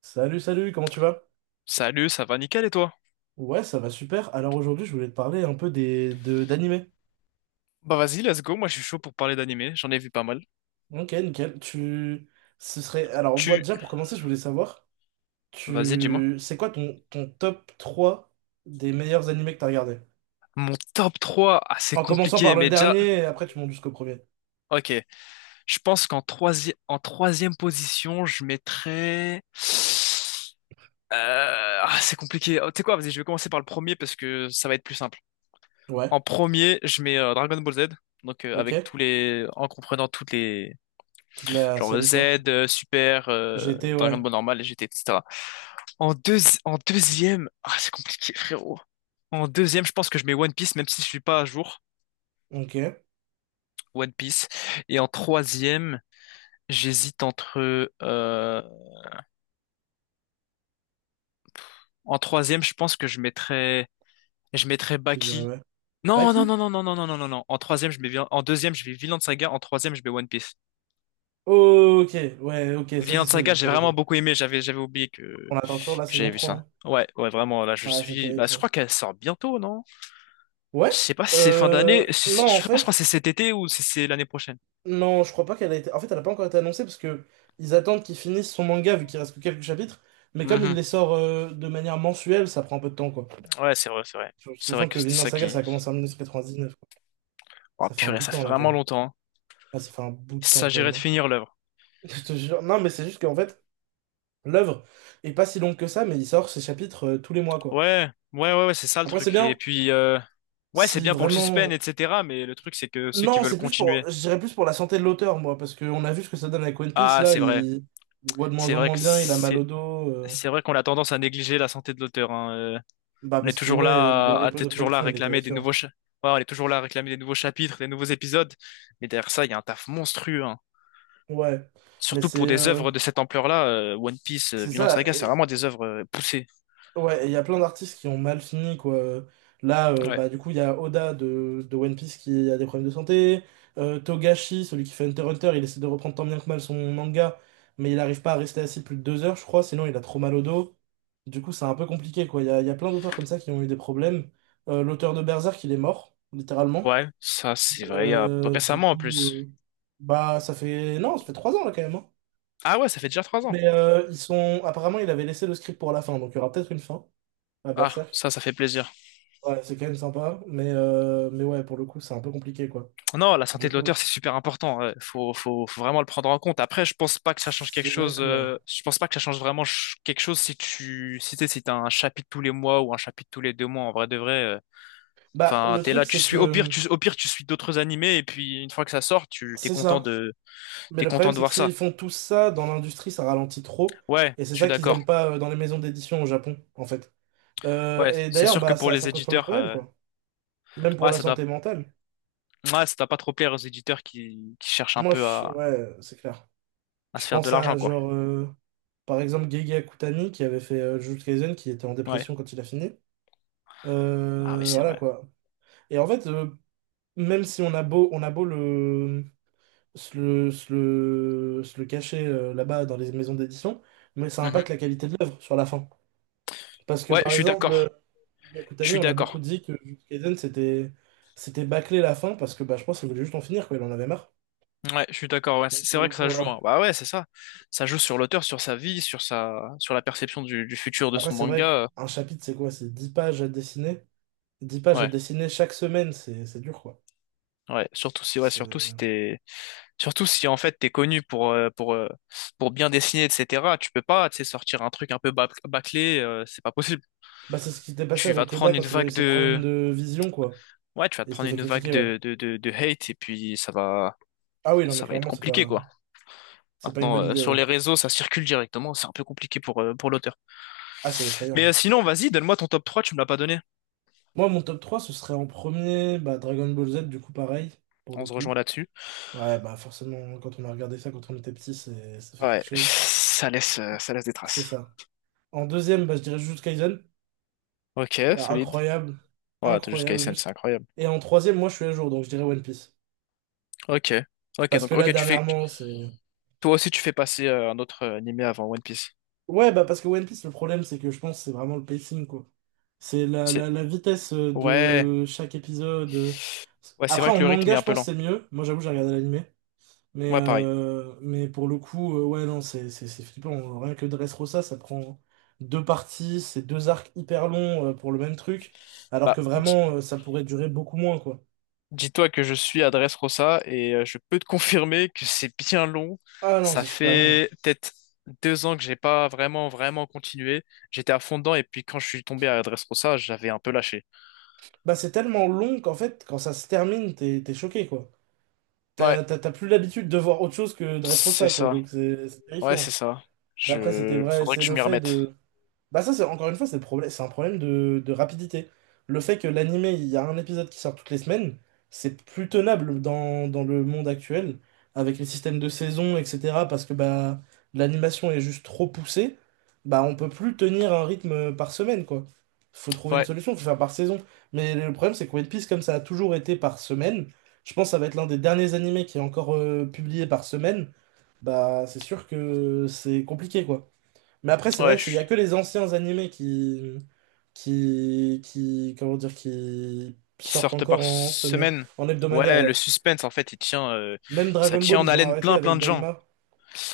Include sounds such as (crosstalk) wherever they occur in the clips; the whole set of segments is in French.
Salut, salut, comment tu vas? Salut, ça va nickel et toi? Ouais, ça va super. Alors aujourd'hui, je voulais te parler un peu des de d'animés. Bah vas-y, let's go, moi je suis chaud pour parler d'animé, j'en ai vu pas mal. Ok, nickel. Tu ce serait alors moi Tu... déjà pour commencer, je voulais savoir Vas-y, dis-moi. tu c'est quoi ton top 3 des meilleurs animés que t'as regardé? Mon top 3, ah, c'est En commençant par compliqué, le mais déjà... dernier et après tu montes jusqu'au premier. Ok, je pense qu'en troisième position, je mettrais... Ah, c'est compliqué. Oh, tu sais quoi, vas-y, je vais commencer par le premier parce que ça va être plus simple. Ouais, En premier, je mets Dragon Ball Z, donc avec ok. tous les... en comprenant toutes les... Toute la genre série quoi. Z, Super, J'étais ouais. Dragon Ball normal, GT, etc. En deux, en deuxième, ah, c'est compliqué, frérot. En deuxième, je pense que je mets One Piece, même si je suis pas à jour. Ok, One Piece. Et en troisième, j'hésite entre. En troisième, je pense que je mettrais tu dirais Baki. ouais. Non, non, Baki? non, non, non, non, non, non, non. Non. En deuxième, je mets Vinland Saga. En troisième, je mets One Piece. Ok, ouais, ok, ça c'est Vinland Saga, solide j'ai pour le vraiment coup. beaucoup aimé. J'avais oublié que On attend toujours la saison j'avais vu trois, ça. hein. Ouais, ouais, vraiment. Là, je Ouais, c'est suis. terrible Bah, je ça. crois qu'elle sort bientôt, non? Je Ouais. sais pas si c'est fin d'année, je sais Non, en pas, je crois que fait, c'est cet été ou si c'est l'année prochaine. non, je crois pas qu'elle a été. En fait, elle a pas encore été annoncée parce que ils attendent qu'il finisse son manga vu qu'il reste que quelques chapitres. Mais comme il Mhm. les sort de manière mensuelle, ça prend un peu de temps, quoi. Ouais, c'est vrai, c'est vrai. C'est vrai Sachant que que c'était Vinland ça Saga, qui... ça a commencé en 1999, quoi. Oh Ça fait un purée, bout de ça temps, fait là, quand vraiment même. longtemps, hein. Ah, ça fait un bout Il de temps, quand s'agirait même, de hein. finir l'œuvre. (laughs) Je te jure. Non, mais c'est juste qu'en fait, l'œuvre est pas si longue que ça, mais il sort ses chapitres tous les mois, quoi. Ouais, ouais, ouais, ouais, c'est ça le Après, c'est truc. Et bien puis, ouais, c'est si bien pour le suspense, vraiment. etc. Mais le truc, c'est que ceux qui Non, veulent c'est plus pour, continuer. je dirais plus pour la santé de l'auteur, moi, parce qu'on a vu ce que ça donne avec One Piece, Ah, là, c'est vrai. il voit de moins C'est en vrai moins que bien, il a mal au c'est... dos, C'est vrai qu'on a tendance à négliger la santé de l'auteur, hein. Bah On est parce que, toujours ouais, le là rythme t'es de toujours là à production, il est réclamer des terrifiant. nouveaux ouais, on est toujours là à réclamer des nouveaux chapitres, des nouveaux épisodes. Mais derrière ça, il y a un taf monstrueux, hein. Ouais, mais Surtout pour c'est des euh, œuvres de cette ampleur-là, One Piece, c'est Vinland ça. Saga, c'est vraiment des œuvres poussées. Ouais, et il y a plein d'artistes qui ont mal fini, quoi. Là, Ouais. bah, du coup, il y a Oda de One Piece qui a des problèmes de santé. Togashi, celui qui fait Hunter x Hunter, il essaie de reprendre tant bien que mal son manga, mais il n'arrive pas à rester assis plus de 2 heures, je crois, sinon il a trop mal au dos. Du coup, c'est un peu compliqué, quoi. Il y a plein d'auteurs comme ça qui ont eu des problèmes. L'auteur de Berserk, il est mort, littéralement. Ouais, ça c'est vrai, il y a Du récemment en coup, plus. Bah, Non, ça fait 3 ans, là, quand même, hein. Ah ouais, ça fait déjà 3 ans. Mais apparemment, il avait laissé le script pour la fin, donc il y aura peut-être une fin à Ah, Berserk. Ça fait plaisir. Ouais, c'est quand même sympa, mais ouais, pour le coup, c'est un peu compliqué, quoi. Non, la santé Du de coup, l'auteur, c'est super important, ouais. Faut vraiment le prendre en compte. Après, je pense pas que ça change quelque c'est vrai chose. que... ouais. Je pense pas que ça change quelque chose si tu, si t'es, si t'as un chapitre tous les mois ou un chapitre tous les 2 mois. En vrai de vrai, Bah, enfin, le t'es truc, là, tu c'est suis. Au pire, que au pire, tu suis d'autres animés et puis une fois que ça sort, c'est ça. Mais t'es le content problème, de c'est que voir ça. s'ils font tout ça dans l'industrie, ça ralentit trop. Ouais, Et c'est je suis ça qu'ils d'accord. aiment pas, dans les maisons d'édition au Japon, en fait. Ouais, Et c'est d'ailleurs, sûr que bah, pour ça les cause plein de éditeurs, problèmes, quoi. Même pour ouais, la santé mentale. Ça doit pas trop plaire aux éditeurs qui cherchent un Moi, peu je... ouais, c'est clair. à Je se faire de pense l'argent, à, quoi. genre, par exemple, Gege Akutami, qui avait fait Jujutsu Kaisen, qui était en Ouais. dépression quand il a fini. Ah ouais, c'est Voilà, vrai. quoi. Et en fait, même si on a beau, se le cacher là-bas dans les maisons d'édition, mais ça impacte Mhm. la qualité de l'œuvre sur la fin. Parce que Ouais, je par suis exemple, d'accord. Je Yukutami, suis on a beaucoup d'accord. dit que Jujutsu Kaisen c'était bâclé la fin parce que bah, je pense qu'il voulait juste en finir, quoi, il en avait marre. Ouais, je suis d'accord. Ouais, Donc, c'est pour vrai le que coup, ça joue, hein. voilà. Bah ouais, c'est ça. Ça joue sur l'auteur, sur sa vie, sur la perception du futur de Après, son c'est vrai manga. Qu'un chapitre, c'est quoi? C'est 10 pages à dessiner. 10 pages à Ouais, dessiner chaque semaine, c'est dur, quoi. ouais. Surtout si, ouais, C'est surtout si en fait t'es connu pour, pour bien dessiner, etc. Tu peux pas, tu sais, sortir un truc un peu bâclé. C'est pas possible. bah, c'est ce qui s'était passé Tu vas avec te Oda prendre une quand il a eu vague ses problèmes de de vision, quoi. Ouais, tu vas te Et il s'était prendre fait une vague critiquer, ouais. De hate et puis Ah oui, non, mais ça va être clairement, c'est compliqué, pas. quoi. C'est pas une Maintenant, bonne idée, sur ouais. les réseaux, ça circule directement, c'est un peu compliqué pour l'auteur. Ah, c'est Mais effrayant. Sinon, vas-y, donne-moi ton top 3, tu me l'as pas donné. Moi, mon top 3 ce serait en premier bah, Dragon Ball Z, du coup, pareil, pour le On se coup. rejoint là-dessus. Ouais, bah forcément, quand on a regardé ça quand on était petit, ça fait Ouais, quelque chose. Ça laisse des C'est traces. ça. En deuxième, bah, je dirais Jujutsu Kaisen. Ok, solide. Incroyable. Ouais, t'es jusqu'à Incroyable, SN, c'est juste. incroyable. Et en troisième, moi, je suis à jour, donc je dirais One Piece. Ok. Ok, Parce que donc, là, ok, dernièrement, c'est. toi aussi, tu fais passer un autre animé avant One Piece. Ouais, bah parce que One Piece, le problème, c'est que je pense que c'est vraiment le pacing, quoi. C'est la, la, C'est, la vitesse ouais, de chaque épisode. Ouais, c'est Après, vrai en que le rythme manga, est je un peu pense que lent. c'est mieux. Moi, j'avoue, j'ai regardé l'animé. Mais, Ouais, pareil. euh, mais pour le coup, ouais, non, c'est flippant. Rien que Dressrosa, ça prend deux parties, c'est deux arcs hyper longs pour le même truc. Alors Bah, que vraiment, ça pourrait durer beaucoup moins, quoi. dis-toi que je suis à Dressrosa et je peux te (laughs) confirmer que c'est bien long. Ah non, Ça c'est super long. fait peut-être 2 ans que j'ai pas vraiment, vraiment continué. J'étais à fond dedans et puis quand je suis tombé à Dressrosa, j'avais un peu lâché. Bah, c'est tellement long qu'en fait, quand ça se termine, t'es choqué, quoi. Ouais, T'as plus l'habitude de voir autre chose que c'est Dressrosa, quoi, ça. donc c'est Ouais, c'est terrifiant. ça. Mais après, c'était Je... vrai, Faudrait que c'est je le m'y fait remette. de, bah ça, c'est encore une fois, c'est le problème, c'est un problème de rapidité. Le fait que l'anime, il y a un épisode qui sort toutes les semaines, c'est plus tenable dans le monde actuel, avec les systèmes de saison, etc. Parce que bah l'animation est juste trop poussée, bah on peut plus tenir un rythme par semaine, quoi. Faut trouver une Ouais, solution, faut faire par saison. Mais le problème, c'est que One Piece, comme ça a toujours été par semaine, je pense que ça va être l'un des derniers animés qui est encore publié par semaine, bah c'est sûr que c'est compliqué, quoi. Mais après, c'est vrai ouais, que il y a je... que les anciens animés comment dire, qui qui sortent sortent encore par en semaine, semaine. en hebdomadaire, Ouais, le ouais. suspense, en fait, Même ça Dragon Ball, tient en ils ont haleine arrêté plein, plein avec de gens. Daima.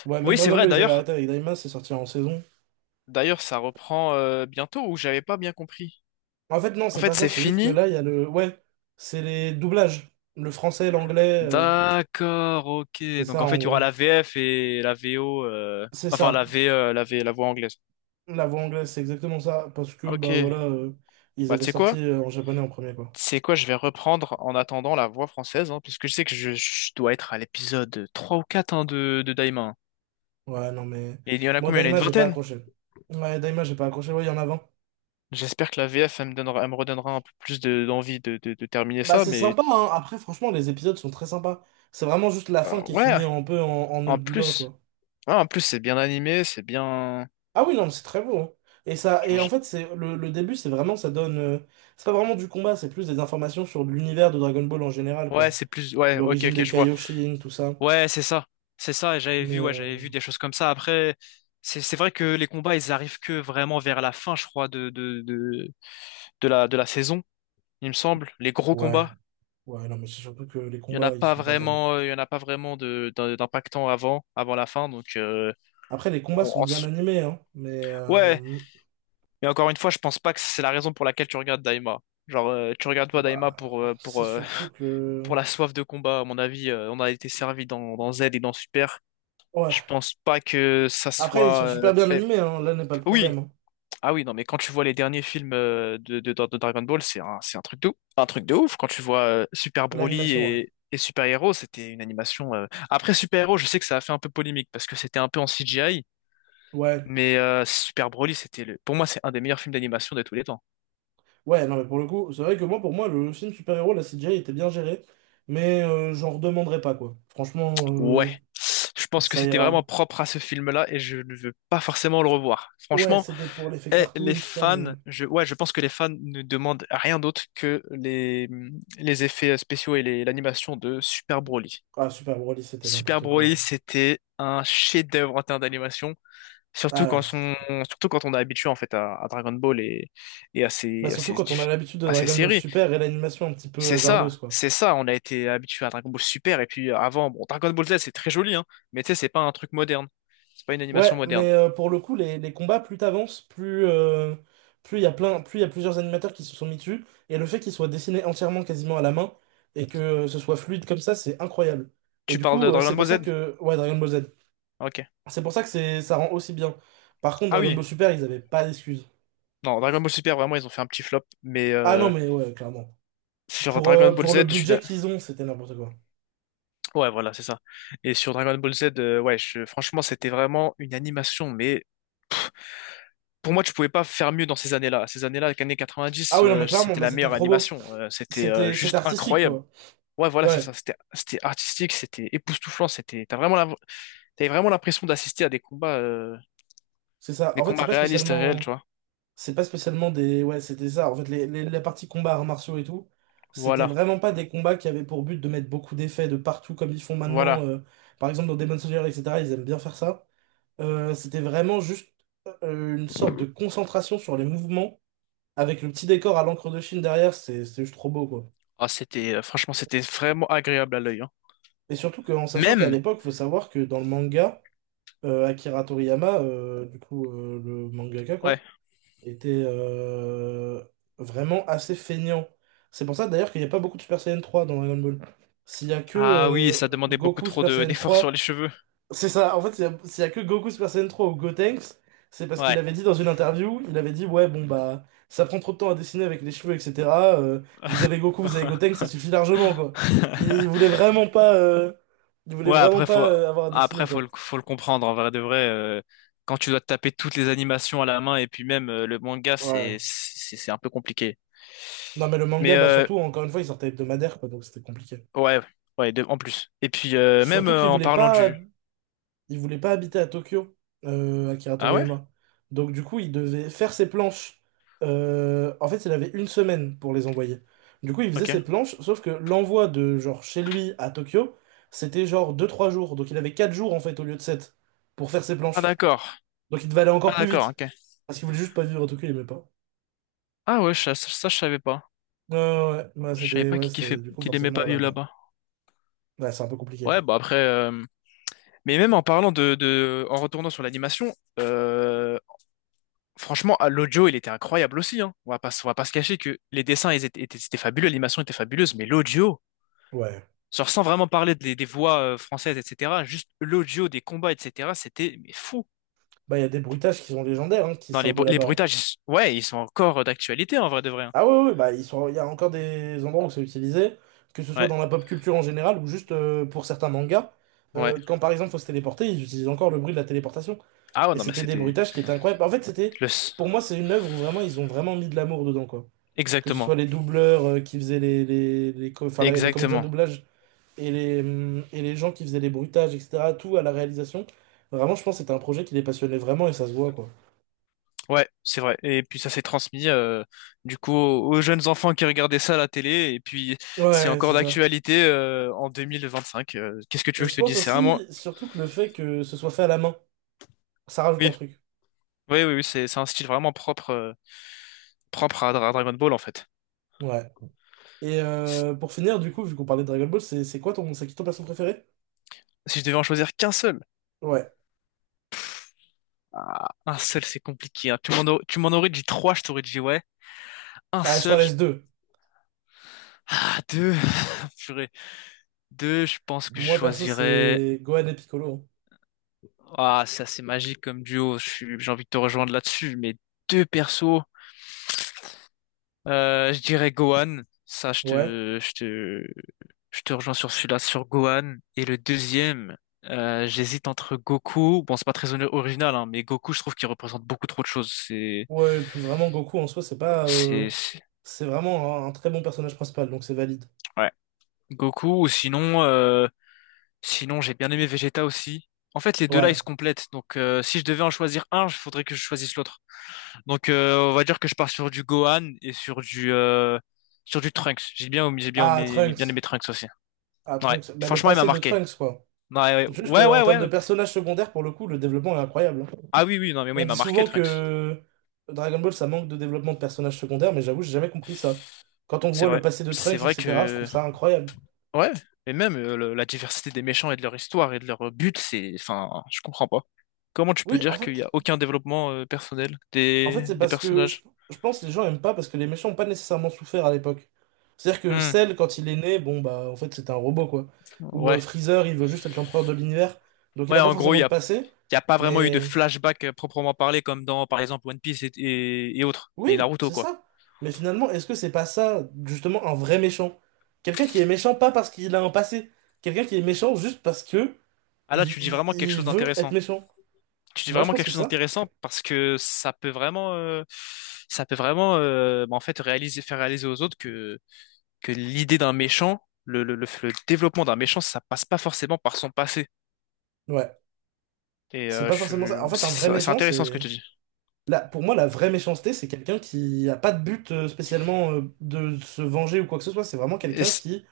Ouais, même Oui, c'est Dragon vrai. Ball, ils avaient arrêté avec Daima, c'est sorti en saison. D'ailleurs, ça reprend bientôt ou j'avais pas bien compris. En fait, non, En c'est fait, pas ça, c'est c'est juste que fini. là, il y a le, ouais, c'est les doublages, le français l'anglais, D'accord, ok. c'est Donc ça en fait, en il y aura gros. la VF et la VO, C'est enfin ça, la voix anglaise. la voix anglaise, c'est exactement ça, parce que bah Ok. voilà, ils Bah tu avaient sais sorti quoi? En japonais en premier, quoi. Tu sais quoi? Je vais reprendre en attendant la voix française, hein, parce que je sais que je dois être à l'épisode 3 ou 4, hein, de Daima, hein. Ouais, non, mais. Et il y en a Moi, combien? Il y en a une Daima, j'ai pas vingtaine. accroché. Ouais, Daima, j'ai pas accroché. Ouais, il y en a 20. J'espère que la VF, elle me redonnera un peu plus d'envie de terminer Bah, ça, c'est mais sympa, hein. Après, franchement, les épisodes sont très sympas. C'est vraiment juste la fin qui est ouais. finie un peu en nœud En de boudin, plus, quoi. ouais, en plus c'est bien animé, c'est bien. Ah oui, non, mais c'est très beau, hein. Et ça, et genre, en je- fait, c'est le début, c'est vraiment, ça donne. C'est pas vraiment du combat, c'est plus des informations sur l'univers de Dragon Ball en général, Ouais, quoi. c'est plus. Ouais, ok, L'origine ok, des je vois. Kaioshin, tout ça. Ouais, c'est ça. C'est ça, et Mais, ouais, j'avais vu euh, des choses comme ça. Après, c'est vrai que les combats, ils arrivent que vraiment vers la fin, je crois, de la saison, il me semble. Les gros ouais, combats, ouais, non, mais c'est surtout que les combats, ils sont pas terribles. Il y en a pas vraiment d'impactant avant la fin. Donc, Après, les combats bon, sont bien animés, hein. Ouais, mais encore une fois, je pense pas que c'est la raison pour laquelle tu regardes Daima. Genre, tu regardes pas Daima Bah, c'est surtout (laughs) que... pour la soif de combat. À mon avis, on a été servi dans Z et dans Super. Je Ouais. pense pas que ça Après, ils sont soit super bien fait. animés, hein. Là n'est pas le Oui, problème, hein. ah oui, non, mais quand tu vois les derniers films de Dragon Ball, c'est un truc un truc de ouf. Quand tu vois Super Broly L'animation, ouais. Et Super Hero, c'était une animation. Après Super Hero, je sais que ça a fait un peu polémique parce que c'était un peu en CGI, Ouais. mais Super Broly, c'était le... pour moi, c'est un des meilleurs films d'animation de tous les temps. Ouais, non, mais pour le coup, c'est vrai que moi, pour moi, le film super-héros, la CGI était bien gérée. Mais j'en redemanderai pas, quoi. Franchement, Ouais, je pense que ça c'était vraiment ira. propre à ce film-là et je ne veux pas forcément le revoir. Ouais, Franchement, c'était pour l'effet les cartoon, tout ça, mais... fans, ouais, je pense que les fans ne demandent rien d'autre que les effets spéciaux et l'animation de Super Broly. Ah, Super Broly, c'était Super n'importe quoi, Broly, hein. c'était un chef-d'œuvre en termes d'animation, surtout quand Ah, son, c'était... surtout quand on est habitué en fait à Dragon Ball et Bah, surtout quand on a l'habitude de à ses Dragon Ball séries. Super et l'animation un petit peu C'est hasardeuse, ça, quoi. c'est ça. On a été habitué à Dragon Ball Super et puis avant, bon, Dragon Ball Z, c'est très joli, hein, mais tu sais, c'est pas un truc moderne, c'est pas une animation Ouais, moderne. mais pour le coup, les combats, plus t'avances, plus plus il y a plein, plus il y a plusieurs animateurs qui se sont mis dessus. Et le fait qu'ils soient dessinés entièrement quasiment à la main et que ce soit fluide comme ça, c'est incroyable. Et Tu du parles coup, de Dragon c'est pour Ball ça Z? que. Ouais, Dragon Ball Z. Ok. C'est pour ça que c'est ça rend aussi bien. Par contre, Ah Dragon oui. Ball Super, ils avaient pas d'excuses. Non, Dragon Ball Super, vraiment, ils ont fait un petit flop, mais Ah non, mais ouais, clairement. sur Pour, Dragon euh, Ball pour le Z, budget qu'ils ont, c'était n'importe quoi. ouais, voilà, c'est ça. Et sur Dragon Ball Z, ouais, franchement, c'était vraiment une animation, mais pour moi, tu pouvais pas faire mieux dans ces années-là. Ces années-là, les années Ah 90, oui, non, mais clairement, c'était mais la c'était meilleure trop beau. animation. C'était C'était juste artistique, incroyable. quoi. Ouais, voilà, c'est Ouais, ça. C'était artistique, c'était époustouflant. C'était, t'as vraiment, la- t'avais vraiment l'impression d'assister à c'est ça. des En fait, c'est combats pas réalistes, et réels, tu spécialement. vois. C'est pas spécialement des. Ouais, c'était ça. En fait, la partie combat, arts martiaux et tout, c'était Voilà, vraiment pas des combats qui avaient pour but de mettre beaucoup d'effets de partout comme ils font maintenant. voilà. Par exemple, dans Demon Slayer, etc., ils aiment bien faire ça. C'était vraiment juste une sorte de concentration sur les mouvements avec le petit décor à l'encre de Chine derrière. C'est juste trop beau, quoi. Ah, franchement, c'était vraiment agréable à l'œil, hein. Et surtout qu'en sachant qu'à Même, l'époque, faut savoir que dans le manga, Akira Toriyama, du coup, le mangaka, ouais. quoi, était vraiment assez feignant. C'est pour ça d'ailleurs qu'il n'y a pas beaucoup de Super Saiyan 3 dans Dragon Ball. S'il y a que Ah oui, ça demandait beaucoup Goku trop Super Saiyan d'efforts sur les 3, cheveux. c'est ça, en fait, s'il y a que Goku Super Saiyan 3 ou Gotenks, c'est parce qu'il Ouais. avait dit dans une interview, il avait dit, ouais, bon, bah, ça prend trop de temps à dessiner avec les cheveux, etc. euh, Vous avez Goku, vous avez Gotenks, ça suffit largement, quoi. Il (laughs) voulait vraiment pas, il voulait Ouais, vraiment pas avoir à dessiner, après quoi. faut le comprendre en vrai de vrai, quand tu dois te taper toutes les animations à la main et puis même le manga Ouais. C'est un peu compliqué. Non, mais le Mais manga, bah, surtout, encore une fois, il sortait hebdomadaire, quoi, donc c'était compliqué. ouais, ouais, en plus. Et puis même Surtout qu'il en voulait parlant pas, du. il voulait pas habiter à Tokyo, Akira Ah ouais? Toriyama. Donc du coup, il devait faire ses planches. En fait, il avait 1 semaine pour les envoyer. Du coup, il faisait OK. ses planches, sauf que l'envoi de genre chez lui à Tokyo, c'était genre 2 3 jours. Donc il avait 4 jours en fait au lieu de 7 pour faire ses Ah planches. d'accord. Donc il devait aller Ah encore plus d'accord, vite. OK. Parce qu'il voulait juste pas vivre à Tokyo, il aimait pas. Ah ouais, ça, je savais pas. Ouais, ouais, ouais. Je savais pas Ouais, c'était, du coup, qu'il aimait forcément, pas voilà vivre quoi. là-bas. Ouais, c'est un peu compliqué. Ouais, bah après mais même en parlant de en retournant sur l'animation, euh, franchement, ah, l'audio, il était incroyable aussi, hein. On va pas se cacher que les dessins, c'était fabuleux, l'animation était fabuleuse, mais l'audio, Ouais. genre sans vraiment parler des voix françaises, etc., juste l'audio des combats, etc., c'était mais fou. Bah, il y a des bruitages qui sont légendaires, hein, qui Non, sortent de les là-bas, hein. bruitages, ouais, ils sont encore d'actualité, en vrai de vrai, hein. Ah oui, oui, bah, ils sont... il y a encore des endroits où c'est utilisé, que ce soit Ouais, dans la pop culture en général ou juste pour certains mangas. ouais. Quand par exemple faut se téléporter, ils utilisent encore le bruit de la téléportation. Ah ouais, Et non, mais c'était des c'était bruitages qui étaient incroyables. En fait, le... s- pour moi, c'est une œuvre où vraiment ils ont vraiment mis de l'amour dedans, quoi. Que ce soit exactement, les doubleurs qui faisaient enfin, les comédiens de exactement. doublage et et les gens qui faisaient les bruitages, etc., tout à la réalisation. Vraiment, je pense que c'était un projet qui les passionnait vraiment et ça se voit, quoi. Ouais, c'est vrai. Et puis ça s'est transmis, du coup, aux jeunes enfants qui regardaient ça à la télé, et puis c'est Ouais, encore c'est ça. d'actualité en 2025. Qu'est-ce que tu Et veux que je je te pense dise? C'est aussi, vraiment surtout que le fait que ce soit fait à la main. Ça rajoute un oui, truc. oui, oui, oui, c'est un style vraiment propre, propre à Dragon Ball en fait. Ouais. Et Si pour finir, du coup, vu qu'on parlait de Dragon Ball, c'est quoi ton, c'est qui ton perso préféré? si je devais en choisir qu'un seul, Ouais. un seul c'est compliqué, hein. Tu m'en aurais dit trois, je t'aurais dit ouais. Un Ah, je t'en seul, laisse deux. ah deux, (laughs) purée. Deux, je pense que Mhm. je Moi, perso, choisirais. c'est Gohan et Piccolo, Ah, c'est assez magique comme duo. J'ai envie de te rejoindre là-dessus, mais deux persos. Je dirais Gohan. Ça, hein. Ouais. Je te rejoins sur celui-là, sur Gohan. Et le deuxième, j'hésite entre Goku. Bon, c'est pas très original, hein, mais Goku, je trouve qu'il représente beaucoup trop de choses. Ouais, et puis vraiment, Goku en soi, c'est pas, c'est, c'est- c'est vraiment un très bon personnage principal, donc c'est valide. ouais. Goku, ou sinon, sinon, j'ai bien aimé Vegeta aussi. En fait, les deux-là, ils Ouais. se complètent. Donc, si je devais en choisir un, il faudrait que je choisisse l'autre. Donc, on va dire que je pars sur du Gohan et sur du Trunks. Ah, Bien Trunks. aimé Trunks aussi. Ah, Ouais, Trunks. Bah, le franchement, il m'a passé de marqué. Trunks, quoi. Non, ouais, Juste ouais, ouais, en ouais, termes de ouais. personnage secondaire, pour le coup, le développement est incroyable, hein. Ah oui, oui, non, mais moi, On il dit m'a marqué, souvent Trunks. que Dragon Ball, ça manque de développement de personnages secondaires, mais j'avoue, j'ai jamais compris ça. Quand on C'est voit le vrai. passé de C'est Trunks, vrai etc., je trouve que. ça incroyable. Ouais. Et même la diversité des méchants et de leur histoire et de leur but, c'est. Enfin, je comprends pas. Comment tu peux Oui, en dire qu'il n'y a fait, aucun développement personnel c'est des parce que personnages? je pense que les gens aiment pas parce que les méchants n'ont pas nécessairement souffert à l'époque. C'est-à-dire que Hmm, Cell, quand il est né, bon, bah, en fait, c'était un robot, quoi. Ou ouais. Freezer, il veut juste être l'empereur de l'univers, donc il Ouais, n'a pas en gros, forcément de passé, il y a pas vraiment eu de mais flashback proprement parlé, comme dans, par exemple, One Piece et autres. Et oui, Naruto, c'est quoi. ça. Mais finalement, est-ce que c'est pas ça, justement, un vrai méchant? Quelqu'un qui est méchant pas parce qu'il a un passé, quelqu'un qui est méchant juste parce que Ah il, là, tu dis vraiment quelque il chose veut être d'intéressant. méchant. Tu dis Moi, je vraiment pense quelque que chose ça. d'intéressant parce que ça peut vraiment, bah, en fait, faire réaliser aux autres que l'idée d'un méchant, le développement d'un méchant, ça passe pas forcément par son passé. Ouais. Et C'est pas forcément ça. En fait, un vrai c'est méchant, intéressant ce que c'est. tu dis. Là, pour moi, la vraie méchanceté, c'est quelqu'un qui a pas de but spécialement de se venger ou quoi que ce soit. C'est vraiment Et c'est-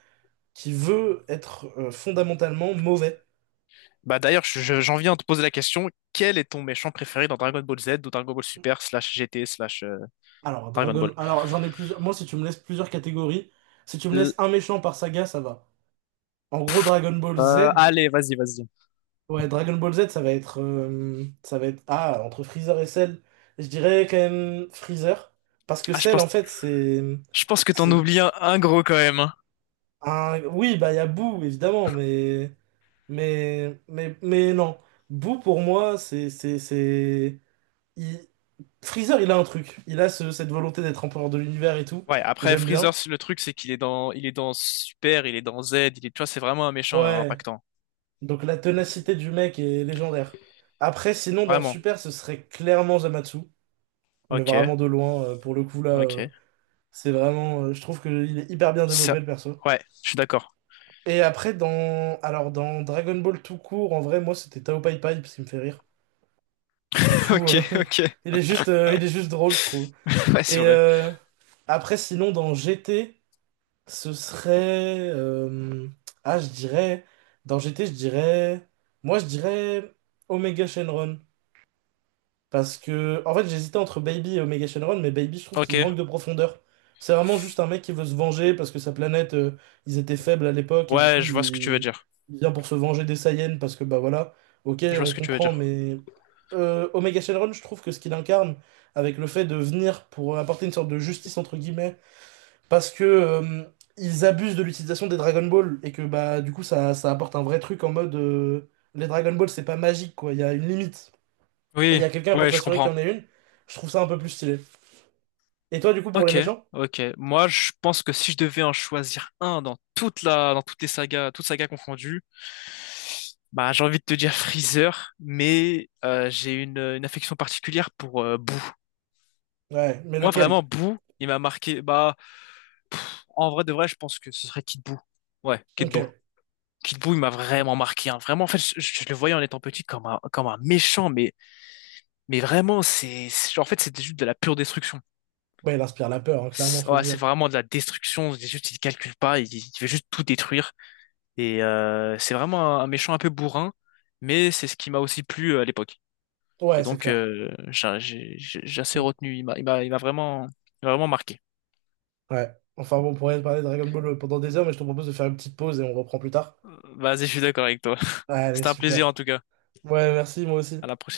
qui veut être fondamentalement mauvais. Bah d'ailleurs, j'en viens à te poser la question, quel est ton méchant préféré dans Dragon Ball Z ou Dragon Ball Super slash GT slash Alors, Dragon Ball? Dragon. Alors, j'en ai plusieurs. Moi, si tu me laisses plusieurs catégories, si tu me L- laisses un méchant par saga, ça va. En gros, Dragon Ball Z, Allez, vas-y, vas-y. ouais, Dragon Ball Z, ça va être, ah, entre Freezer et Cell, je dirais quand même Freezer, parce que Ah, Cell, en fait, je pense que t'en c'est oublies un gros quand même, hein. un, oui, bah, il y a Boo, évidemment, mais non, Boo, pour moi, c'est, il- Freezer, il a un truc, il a cette volonté d'être empereur de l'univers et tout, Ouais, après j'aime Freezer, bien, le truc c'est qu'il est dans il est dans Super, il est dans Z, il est tu vois, c'est vraiment un méchant ouais, impactant. donc la ténacité du mec est légendaire. Après, sinon, dans Vraiment. Super, ce serait clairement Zamatsu, mais OK. vraiment de loin, pour le coup, là... OK. c'est vraiment, je trouve qu'il est hyper bien développé Ça le perso. ouais, je suis d'accord. Et après, alors, dans Dragon Ball tout court, en vrai, moi c'était Tao Pai Pai parce qu'il me fait rire. Du (laughs) coup, OK, OK. (laughs) Il est juste drôle, je trouve. Ouais, c'est Et vrai. Après, sinon, dans GT, ce serait, je dirais. Dans GT, je dirais. Moi, je dirais Omega Shenron. Parce que, en fait, j'hésitais entre Baby et Omega Shenron, mais Baby, je trouve qu'il OK. manque de profondeur. C'est vraiment juste un mec qui veut se venger parce que sa planète, ils étaient faibles à l'époque et du Ouais, coup, je vois ce que tu veux dire. il vient pour se venger des Saiyans parce que, bah voilà, ok, Je vois on ce que tu veux comprend, dire. mais Omega Shenron, je trouve que ce qu'il incarne, avec le fait de venir pour apporter une sorte de justice, entre guillemets, parce que ils abusent de l'utilisation des Dragon Ball et que, bah, du coup, ça apporte un vrai truc en mode les Dragon Ball, c'est pas magique, quoi, il y a une limite et il y Oui, a quelqu'un pour ouais, je s'assurer qu'il comprends. y en ait une, je trouve ça un peu plus stylé. Et toi, du coup, pour les OK. méchants? OK. Moi, je pense que si je devais en choisir un dans toute la dans toutes les sagas, toutes sagas confondues, bah j'ai envie de te dire Freezer, mais j'ai une affection particulière pour Boo. Ouais, mais Moi, lequel? vraiment, Boo, il m'a marqué. Bah, en vrai de vrai, je pense que ce serait Kid Boo. Ouais, Kid Ok. Boo. Ouais, Kid Boo, il m'a vraiment marqué, hein. Vraiment, en fait, je le voyais en étant petit comme un méchant, mais vraiment, en fait, c'était juste de la pure destruction. il inspire la peur, hein, clairement, faut le Ouais, c'est dire. vraiment de la destruction. C'est juste, il calcule pas, il veut juste tout détruire. Et c'est vraiment un méchant un peu bourrin, mais c'est ce qui m'a aussi plu à l'époque. Et Ouais, c'est donc, clair. J'ai assez Hmm. retenu. Il m'a vraiment marqué. Ouais. Enfin bon, on pourrait parler de Dragon Ball pendant des heures, mais je te propose de faire une petite pause et on reprend plus tard. Vas-y, je suis d'accord avec toi. (laughs) Allez, C'était un plaisir en super. tout cas. Ouais, merci, moi À aussi. la prochaine.